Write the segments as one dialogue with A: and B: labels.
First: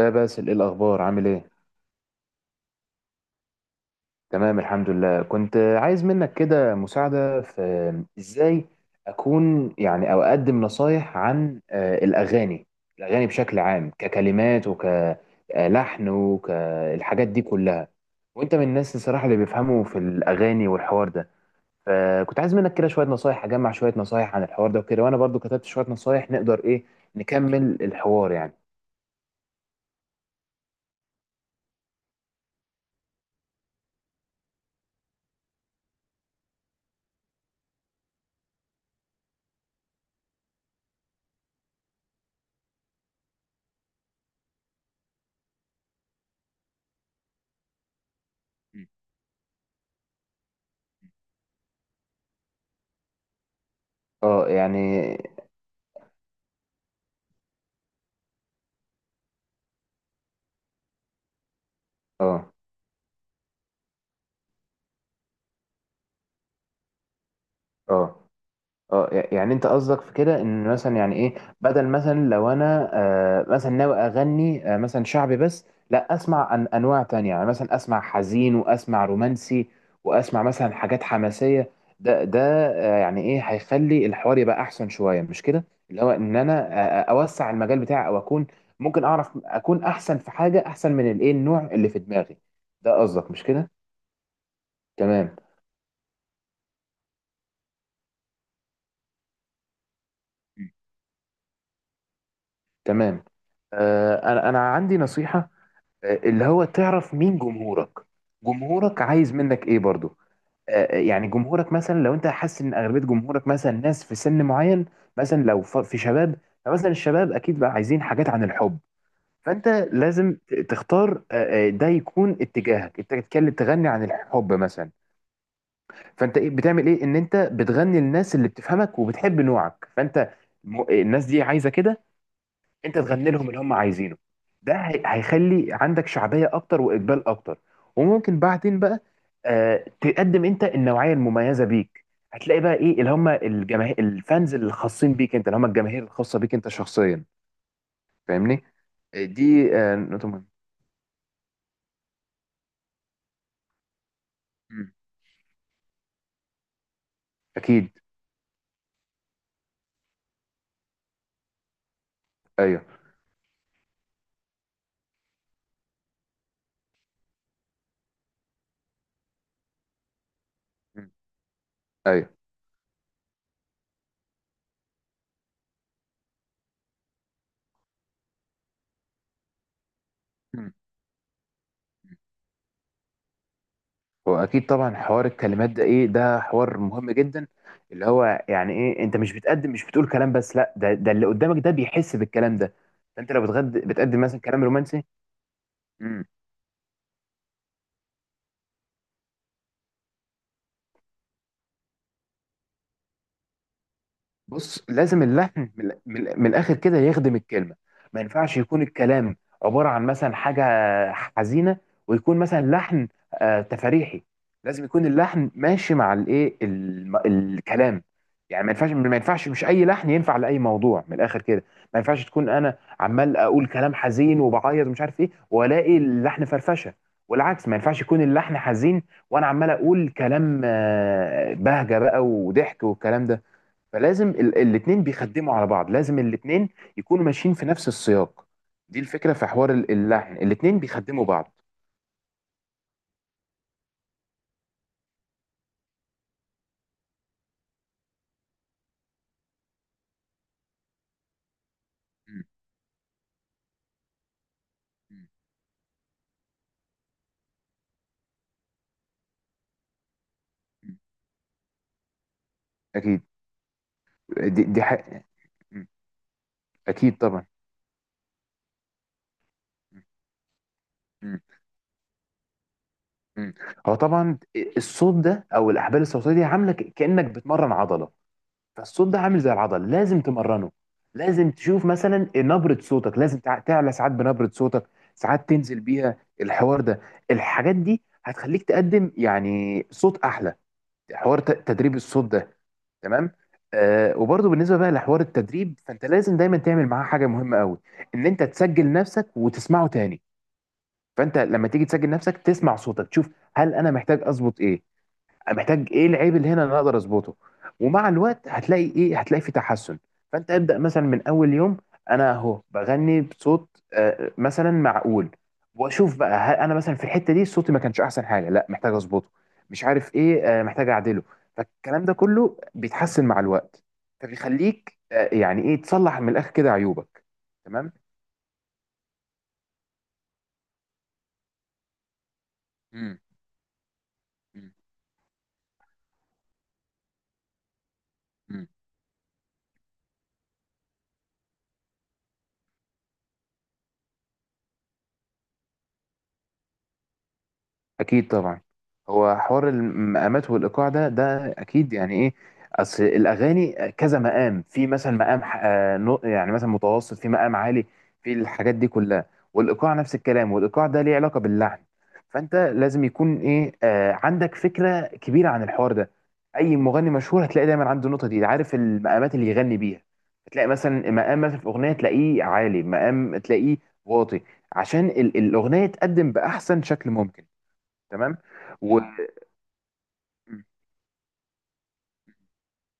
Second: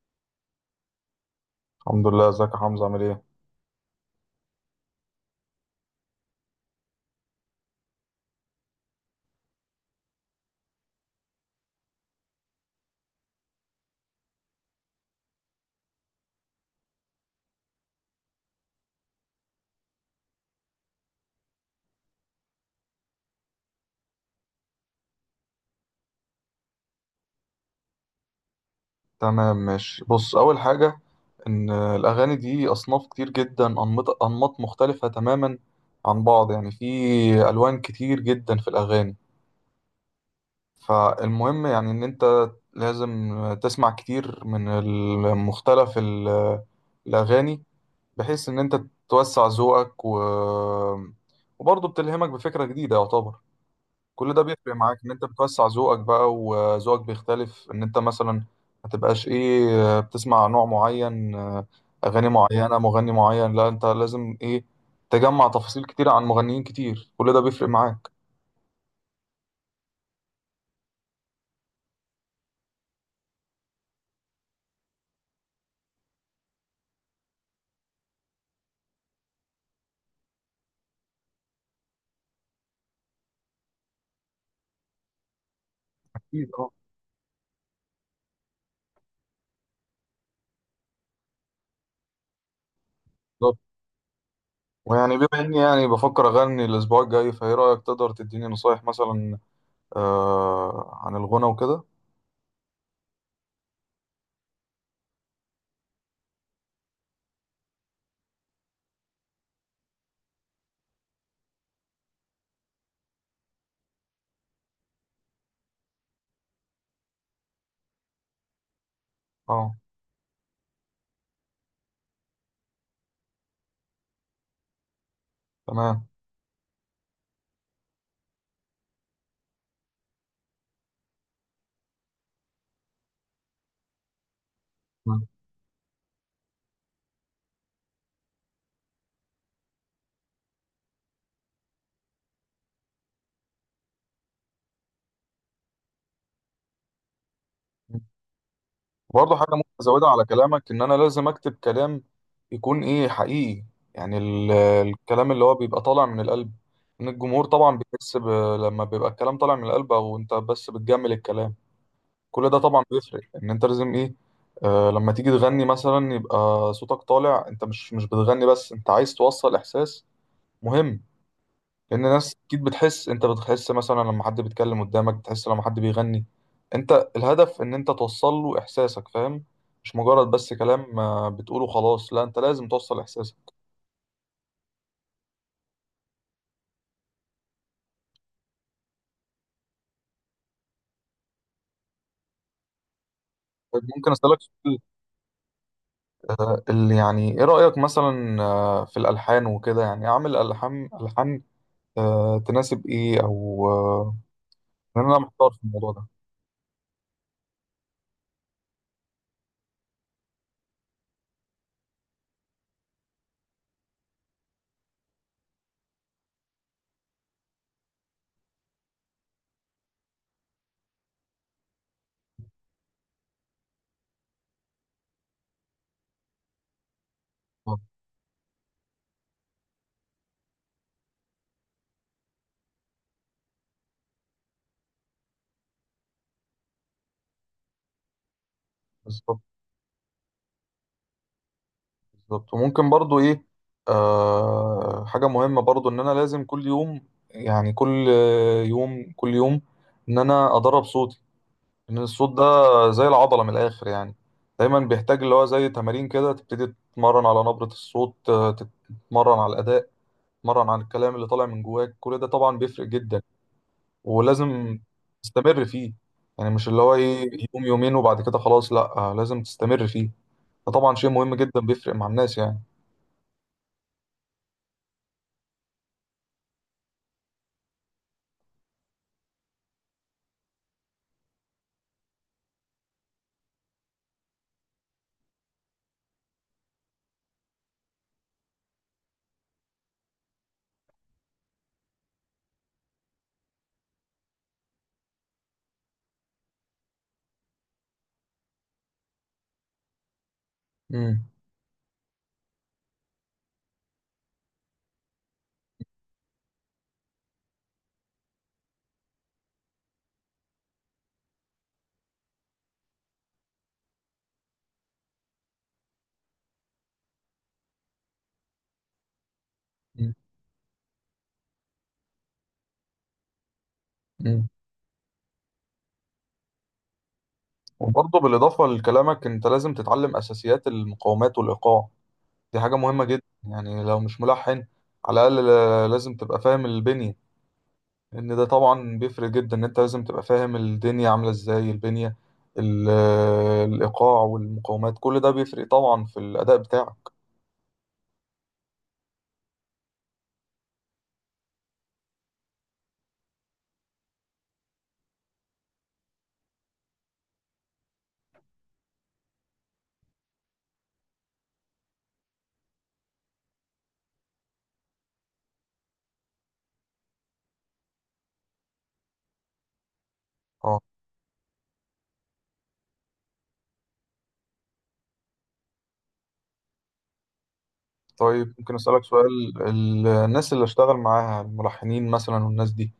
A: يا باسل، ايه الاخبار؟ عامل ايه؟
B: الحمد لله، ازيك يا حمزة؟ عامل ايه؟
A: تمام الحمد لله. كنت عايز منك كده مساعده في. ازاي اكون يعني او اقدم نصايح عن الاغاني بشكل عام، ككلمات وكلحن وكالحاجات دي كلها. وانت من الناس الصراحه اللي بيفهموا في الاغاني والحوار ده، فكنت عايز منك كده شويه نصايح، اجمع شويه نصايح عن الحوار ده وكده، وانا برضو كتبت شويه نصايح نقدر ايه نكمل الحوار يعني.
B: تمام ماشي، بص. أول حاجة إن الأغاني دي أصناف كتير جدا، أنماط أنماط مختلفة تماما عن بعض، يعني في ألوان كتير جدا في الأغاني. فالمهم يعني إن أنت لازم تسمع كتير من المختلف الأغاني، بحيث إن أنت توسع ذوقك وبرضه بتلهمك بفكرة جديدة يعتبر. كل ده
A: اه
B: بيفرق معاك ان
A: يعني.
B: انت بتوسع ذوقك بقى، وذوقك بيختلف ان انت مثلا ما تبقاش ايه بتسمع نوع معين، اغاني
A: اه.
B: معينة، مغني معين. لا، انت لازم ايه تجمع تفاصيل كتير عن مغنيين كتير، كل ده بيفرق معاك.
A: اه. اه يعني انت قصدك في كده ان مثلا يعني ايه، بدل مثلا لو انا مثلا ناوي اغني مثلا شعبي بس، لا اسمع أن انواع تانية، يعني مثلا اسمع حزين واسمع رومانسي واسمع مثلا حاجات حماسية. ده يعني ايه هيخلي الحوار يبقى احسن شوية، مش كده؟ اللي هو ان
B: أكيد
A: انا
B: أه.
A: اوسع المجال بتاعي او اكون ممكن اعرف اكون احسن في حاجة احسن من الايه النوع اللي في دماغي ده، قصدك مش
B: بالظبط.
A: كده؟
B: ويعني بما
A: تمام.
B: اني يعني بفكر اغني الاسبوع الجاي، فايه رايك تقدر تديني نصايح مثلا عن الغنى وكده؟
A: تمام. انا عندي نصيحه، اللي هو تعرف مين جمهورك، جمهورك عايز منك ايه برضو. يعني جمهورك مثلا لو انت حاسس ان اغلبيه جمهورك مثلا ناس في سن معين، مثلا لو في شباب، فمثلا الشباب اكيد بقى عايزين حاجات عن الحب. فانت
B: اه
A: لازم تختار، ده يكون اتجاهك، انت تتكلم تغني عن الحب مثلا.
B: تمام.
A: فانت ايه بتعمل ايه؟ ان انت بتغني للناس اللي بتفهمك وبتحب نوعك، فانت الناس دي عايزه كده، انت تغني لهم اللي هم عايزينه. ده هيخلي عندك شعبيه اكتر واقبال اكتر. وممكن بعدين بقى تقدم انت النوعيه المميزه بيك، هتلاقي بقى ايه اللي هم الجماهير الفانز اللي خاصين بيك انت، اللي هم الجماهير الخاصه بيك انت شخصيا. فاهمني؟
B: برضه حاجة ممكن
A: دي
B: أزودها على
A: نقطه مهمه.
B: كلامك، إن أنا لازم أكتب كلام يكون إيه حقيقي، يعني
A: مم.
B: الكلام اللي هو بيبقى طالع من القلب. إن الجمهور طبعا
A: اكيد.
B: بيحس لما بيبقى الكلام طالع من القلب، أو أنت بس بتجمل الكلام، كل ده طبعا
A: ايوه.
B: بيفرق. إن أنت لازم إيه آه لما تيجي تغني مثلا يبقى صوتك طالع، أنت مش بتغني بس، أنت عايز توصل إحساس مهم.
A: مم.
B: لان
A: ايوه.
B: الناس اكيد بتحس، انت بتحس مثلا لما حد بيتكلم قدامك، بتحس لما حد بيغني. انت الهدف ان انت توصل له احساسك، فاهم؟ مش مجرد بس كلام بتقوله خلاص، لا انت لازم توصل احساسك.
A: واكيد طبعا حوار الكلمات ده ايه، ده حوار مهم جدا، اللي هو يعني ايه انت مش بتقول كلام بس، لا، ده ده اللي قدامك ده بيحس بالكلام ده. فانت لو بتغد
B: طيب ممكن
A: بتقدم
B: اسالك
A: مثلا كلام
B: سؤال؟
A: رومانسي.
B: اللي يعني ايه رايك مثلا في الالحان وكده؟ يعني اعمل الحان الحان تناسب ايه، او
A: بص،
B: لأن انا
A: لازم
B: محتار في
A: اللحن
B: الموضوع ده
A: من الاخر كده يخدم الكلمه. ما ينفعش يكون الكلام عباره عن مثلا حاجه حزينه ويكون مثلا لحن تفريحي. لازم يكون اللحن ماشي مع الايه الكلام. يعني ما ينفعش مش اي لحن ينفع لاي موضوع من الاخر كده. ما ينفعش تكون انا عمال اقول كلام حزين وبعيط ومش عارف ايه والاقي اللحن فرفشه. والعكس ما
B: آه،
A: ينفعش يكون اللحن حزين وانا عمال اقول كلام بهجه بقى وضحك والكلام ده. فلازم الاثنين بيخدموا على بعض، لازم الاثنين يكونوا ماشيين في نفس السياق. دي الفكرة
B: بالظبط.
A: في حوار اللحن، الاثنين بيخدموا بعض.
B: بالظبط. وممكن برضو ايه آه حاجة مهمة برضو، ان انا لازم كل يوم، يعني كل يوم كل يوم، ان انا ادرب صوتي. ان الصوت
A: مم.
B: ده زي العضلة من الاخر يعني، دايما بيحتاج
A: مم.
B: اللي هو زي تمارين كده، تبتدي تتمرن على نبرة الصوت، تتمرن على الاداء، تتمرن على
A: مم.
B: الكلام اللي طالع من جواك، كل ده طبعا بيفرق جدا.
A: اكيد. دي,
B: ولازم
A: دي حق...
B: تستمر
A: مم.
B: فيه، يعني مش اللي هو
A: اكيد
B: ايه
A: طبعا.
B: يوم يومين وبعد كده خلاص، لا، لازم تستمر
A: مم.
B: فيه. ده طبعا شيء مهم
A: مم.
B: جدا بيفرق مع الناس يعني.
A: مم. هو طبعا الصوت ده او الاحبال الصوتيه دي عامله كانك بتمرن عضله، فالصوت ده عامل زي العضله، لازم تمرنه. لازم تشوف مثلا نبره صوتك، لازم تعلى ساعات بنبره صوتك، ساعات تنزل بيها، الحوار ده. الحاجات دي هتخليك تقدم يعني صوت احلى، حوار تدريب الصوت ده. تمام. آه وبرضه بالنسبه بقى لحوار التدريب، فانت لازم دايما تعمل معاه حاجه مهمه قوي، ان انت تسجل نفسك وتسمعه تاني. فانت لما تيجي تسجل نفسك تسمع صوتك، تشوف هل انا محتاج اظبط ايه؟ أنا محتاج ايه؟ العيب اللي هنا اللي انا اقدر اظبطه. ومع الوقت هتلاقي ايه، هتلاقي في تحسن. فانت ابدا مثلا من اول يوم، انا اهو بغني بصوت مثلا معقول، واشوف بقى هل انا مثلا في الحته دي صوتي ما كانش احسن حاجه؟ لا، محتاج اظبطه، مش
B: مم.
A: عارف ايه، محتاج اعدله. فالكلام ده كله بيتحسن مع الوقت.
B: مم.
A: فبيخليك يعني ايه تصلح من الاخر كده عيوبك. تمام.
B: وبرضه بالإضافة لكلامك، أنت لازم تتعلم أساسيات المقاومات والإيقاع، دي حاجة مهمة
A: مم.
B: جدا يعني لو مش ملحن، على الأقل لازم تبقى فاهم البنية. إن ده
A: مم.
B: طبعا بيفرق جدا، إن أنت لازم تبقى فاهم الدنيا عاملة إزاي، البنية، ال- الإيقاع والمقاومات، كل ده بيفرق طبعا في الأداء بتاعك.
A: اكيد طبعا. هو حوار المقامات والايقاع ده اكيد يعني ايه، اصل الاغاني كذا مقام، في مثلا مقام يعني مثلا متوسط، في مقام عالي، في الحاجات دي كلها. والايقاع نفس الكلام، والايقاع ده ليه علاقه باللحن. فانت لازم يكون ايه عندك فكره كبيره عن الحوار ده. اي مغني مشهور هتلاقي دايما عنده النقطه دي، عارف المقامات اللي يغني بيها. هتلاقي
B: أه.
A: مثلا مقام مثلا في اغنيه تلاقيه عالي، مقام تلاقيه واطي، عشان الاغنيه تقدم باحسن شكل ممكن. تمام.
B: طيب ممكن
A: و.
B: أسألك سؤال؟ الناس اللي
A: مم.
B: أشتغل معاها، الملحنين مثلا والناس دي،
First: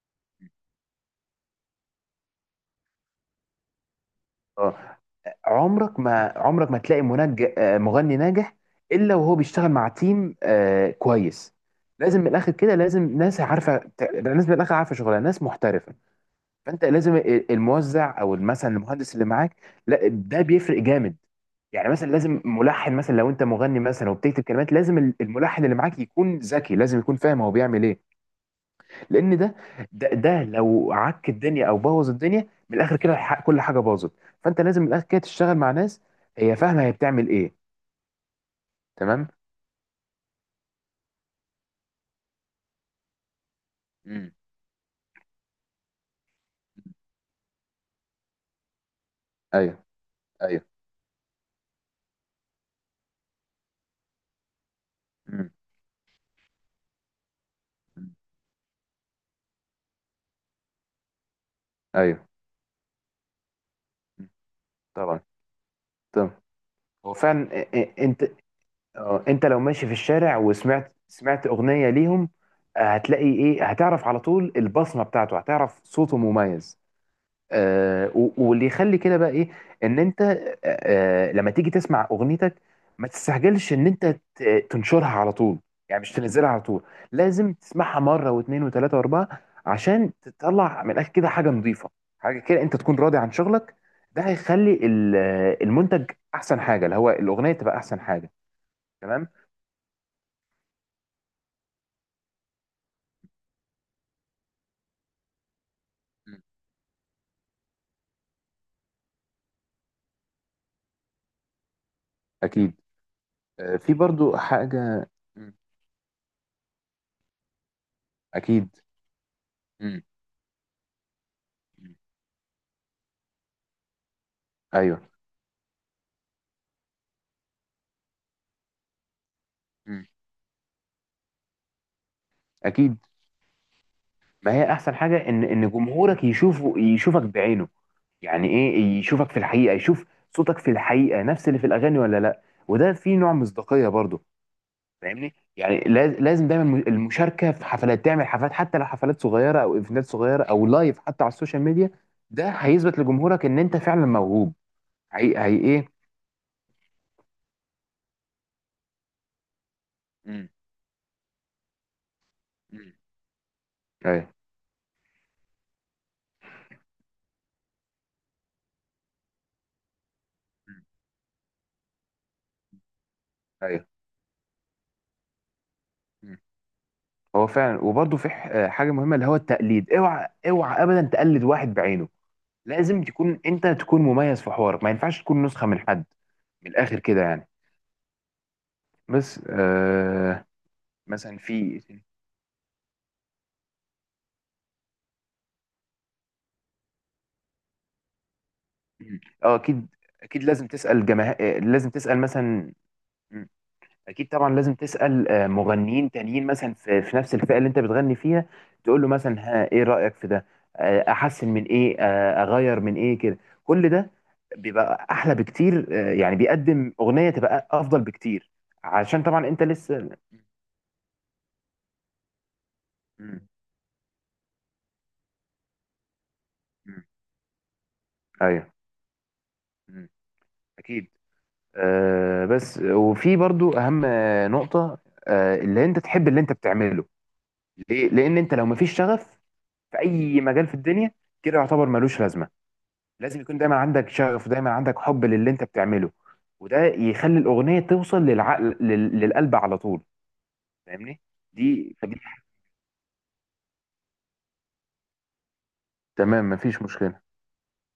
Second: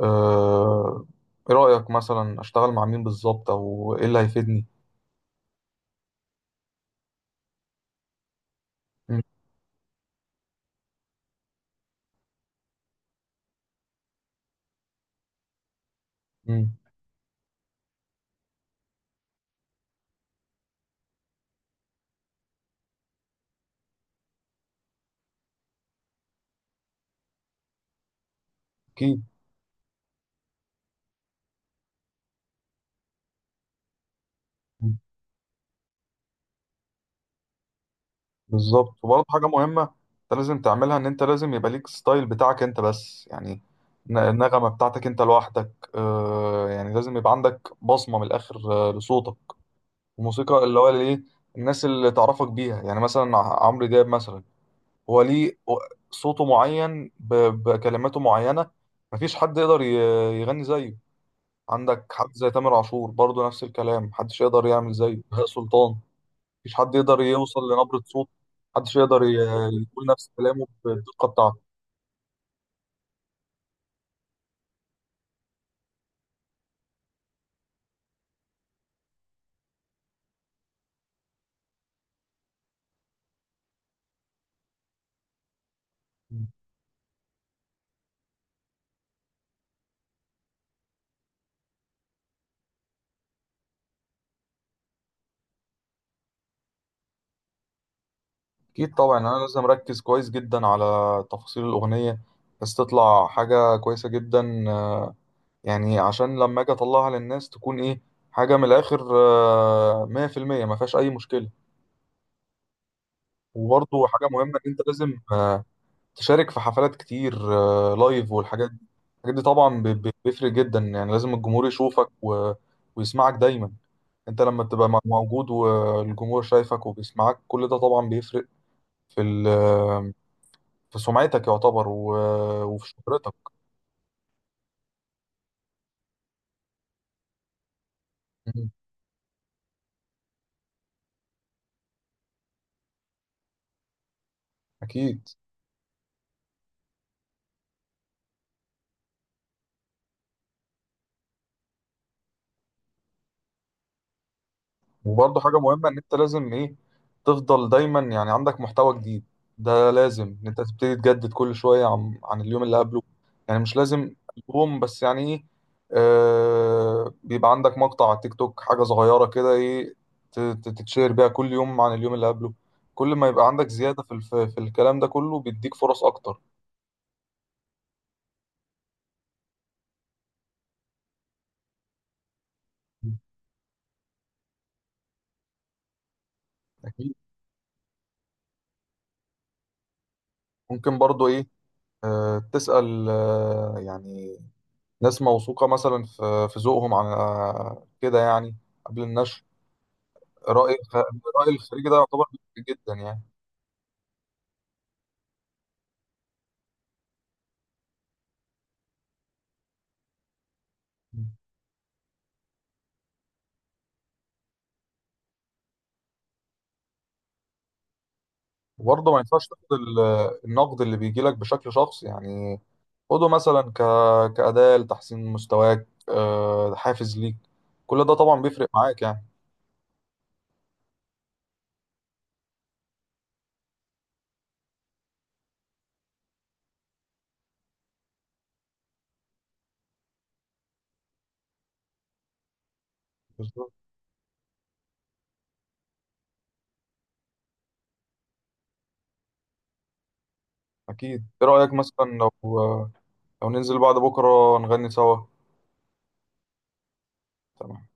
B: آه، إيه رأيك مثلا أشتغل مع مين بالظبط، أو إيه اللي هيفيدني؟
A: اه. عمرك ما تلاقي مغني ناجح الا وهو بيشتغل مع تيم كويس. لازم من الاخر كده، لازم ناس عارفه ناس من الاخر عارفه شغلها، ناس محترفه.
B: مم.
A: فانت لازم الموزع او مثلا المهندس اللي معاك، لا، ده بيفرق جامد. يعني مثلا لازم ملحن مثلا، لو انت مغني مثلا وبتكتب كلمات، لازم الملحن اللي معاك يكون ذكي، لازم يكون فاهم هو بيعمل ايه،
B: اكيد.
A: لان ده ده لو عك الدنيا او بوظ الدنيا من الاخر كده كل حاجه باظت. فانت لازم من الاخر كده تشتغل مع ناس هي فاهمه هي بتعمل ايه.
B: بالظبط. وبرضه
A: تمام.
B: حاجه مهمه انت لازم تعملها، ان انت لازم يبقى ليك ستايل بتاعك انت بس، يعني
A: امم
B: النغمه بتاعتك انت لوحدك، آه يعني لازم يبقى عندك بصمه من الاخر آه لصوتك،
A: ايوه.
B: الموسيقى
A: ايوه.
B: اللي هو الايه الناس اللي تعرفك بيها. يعني مثلا عمرو دياب مثلا، هو
A: امم
B: ليه صوته معين بكلماته معينه، مفيش حد يقدر يغني زيه. عندك
A: ايوه.
B: حد زي تامر عاشور، برضه نفس الكلام،
A: مم.
B: محدش يقدر يعمل
A: طبعا.
B: زيه. بهاء سلطان
A: طبعا.
B: مفيش حد
A: هو
B: يقدر يوصل
A: فعلا
B: لنبرة
A: انت
B: صوت، محدش يقدر
A: انت لو ماشي في
B: يقول نفس
A: الشارع
B: كلامه
A: وسمعت
B: بالدقة بتاعته.
A: اغنيه ليهم، هتلاقي ايه، هتعرف على طول البصمه بتاعته، هتعرف صوته مميز. واللي يخلي كده بقى ايه، ان انت لما تيجي تسمع اغنيتك ما تستعجلش ان انت تنشرها على طول، يعني مش تنزلها على طول، لازم تسمعها مره واثنين وثلاثه واربعه عشان تطلع من الاخر كده حاجه نظيفه، حاجه كده انت تكون راضي عن شغلك. ده هيخلي المنتج احسن حاجه، اللي هو الاغنيه تبقى احسن حاجه.
B: أكيد طبعا
A: تمام.
B: أنا لازم أركز كويس جدا على تفاصيل الأغنية، بس تطلع حاجة كويسة جدا، يعني عشان
A: مم.
B: لما أجي أطلعها للناس تكون إيه حاجة من الآخر، مية في المية مفيهاش أي مشكلة.
A: اكيد. في
B: وبرضه حاجة
A: برضو
B: مهمة إن أنت
A: حاجه.
B: لازم
A: مم.
B: تشارك في حفلات كتير، لايف
A: اكيد.
B: والحاجات دي. الحاجات دي طبعا
A: مم.
B: بيفرق جدا، يعني لازم الجمهور
A: مم.
B: يشوفك ويسمعك دايما. انت لما تبقى
A: ايوه.
B: موجود، والجمهور شايفك وبيسمعك، كل ده طبعا بيفرق في
A: مم.
B: في سمعتك يعتبر، وفي
A: اكيد.
B: شهرتك.
A: ما هي احسن حاجه ان جمهورك يشوفك بعينه، يعني
B: مم.
A: ايه، يشوفك في الحقيقه، يشوف صوتك في الحقيقه نفس اللي في الاغاني ولا لا. وده فيه نوع مصداقيه برضو.
B: اكيد.
A: فاهمني؟ يعني لازم دايما المشاركه في حفلات، تعمل حفلات حتى لو حفلات صغيره او ايفنتات صغيره او لايف حتى على السوشيال ميديا. ده هيثبت لجمهورك ان انت فعلا موهوب. هي
B: وبرضه حاجة
A: ايه.
B: مهمة إن أنت لازم إيه تفضل دايما يعني عندك محتوى جديد، ده لازم إن
A: مم.
B: أنت تبتدي تجدد كل شوية عن اليوم اللي
A: مم.
B: قبله. يعني مش لازم
A: ايوه.
B: ألبوم بس، يعني إيه آه بيبقى عندك مقطع على التيك توك، حاجة صغيرة كده إيه
A: مم.
B: تتشير بيها كل يوم عن اليوم اللي قبله. كل ما يبقى عندك
A: ايوه.
B: زيادة في في الكلام ده كله بيديك فرص
A: مم.
B: أكتر.
A: هو فعلا. وبرضه في حاجه مهمه، اللي هو التقليد، اوعى اوعى ابدا تقلد واحد بعينه. لازم تكون انت تكون مميز في حوارك، ما ينفعش تكون نسخة من حد من الاخر
B: أكيد.
A: كده يعني. بس
B: ممكن برضه
A: مثلا
B: إيه
A: في إيه تاني؟
B: تسأل، يعني ناس موثوقة مثلا في ذوقهم عن كده يعني، قبل
A: مم.
B: النشر،
A: اه. اكيد. اكيد لازم
B: رأي
A: تسأل
B: الرأي
A: جماهير،
B: الخارجي
A: لازم
B: ده
A: تسأل
B: يعتبر مهم
A: مثلا.
B: جدا يعني.
A: مم. اكيد طبعا لازم تسأل مغنيين تانيين مثلا في نفس الفئة اللي انت بتغني فيها، تقول له مثلا ها ايه رأيك في ده؟ احسن من ايه؟ اغير من ايه كده؟ كل ده بيبقى احلى بكتير، يعني بيقدم اغنية تبقى افضل بكتير،
B: وبرضه ما
A: عشان
B: ينفعش
A: طبعا انت
B: تاخد
A: لسه.
B: النقد اللي بيجي لك بشكل شخصي، يعني خده
A: مم.
B: مثلا كأداة لتحسين مستواك،
A: مم.
B: حافز ليك، كل ده طبعا
A: ايوه.
B: بيفرق معاك يعني.
A: مم. اكيد. أه بس وفي برضو اهم نقطه، أه اللي انت تحب اللي انت بتعمله، ليه؟ لان انت لو مفيش شغف في اي مجال في الدنيا كده يعتبر ملوش لازمه. لازم يكون
B: بالظبط.
A: دايما عندك شغف ودايما عندك حب للي انت بتعمله. وده يخلي الاغنيه توصل للعقل للقلب على طول. فاهمني؟
B: أكيد إيه رأيك
A: دي
B: مثلا
A: فدي
B: لو ننزل بعد بكرة نغني سوا؟
A: تمام مفيش مشكله.
B: تمام.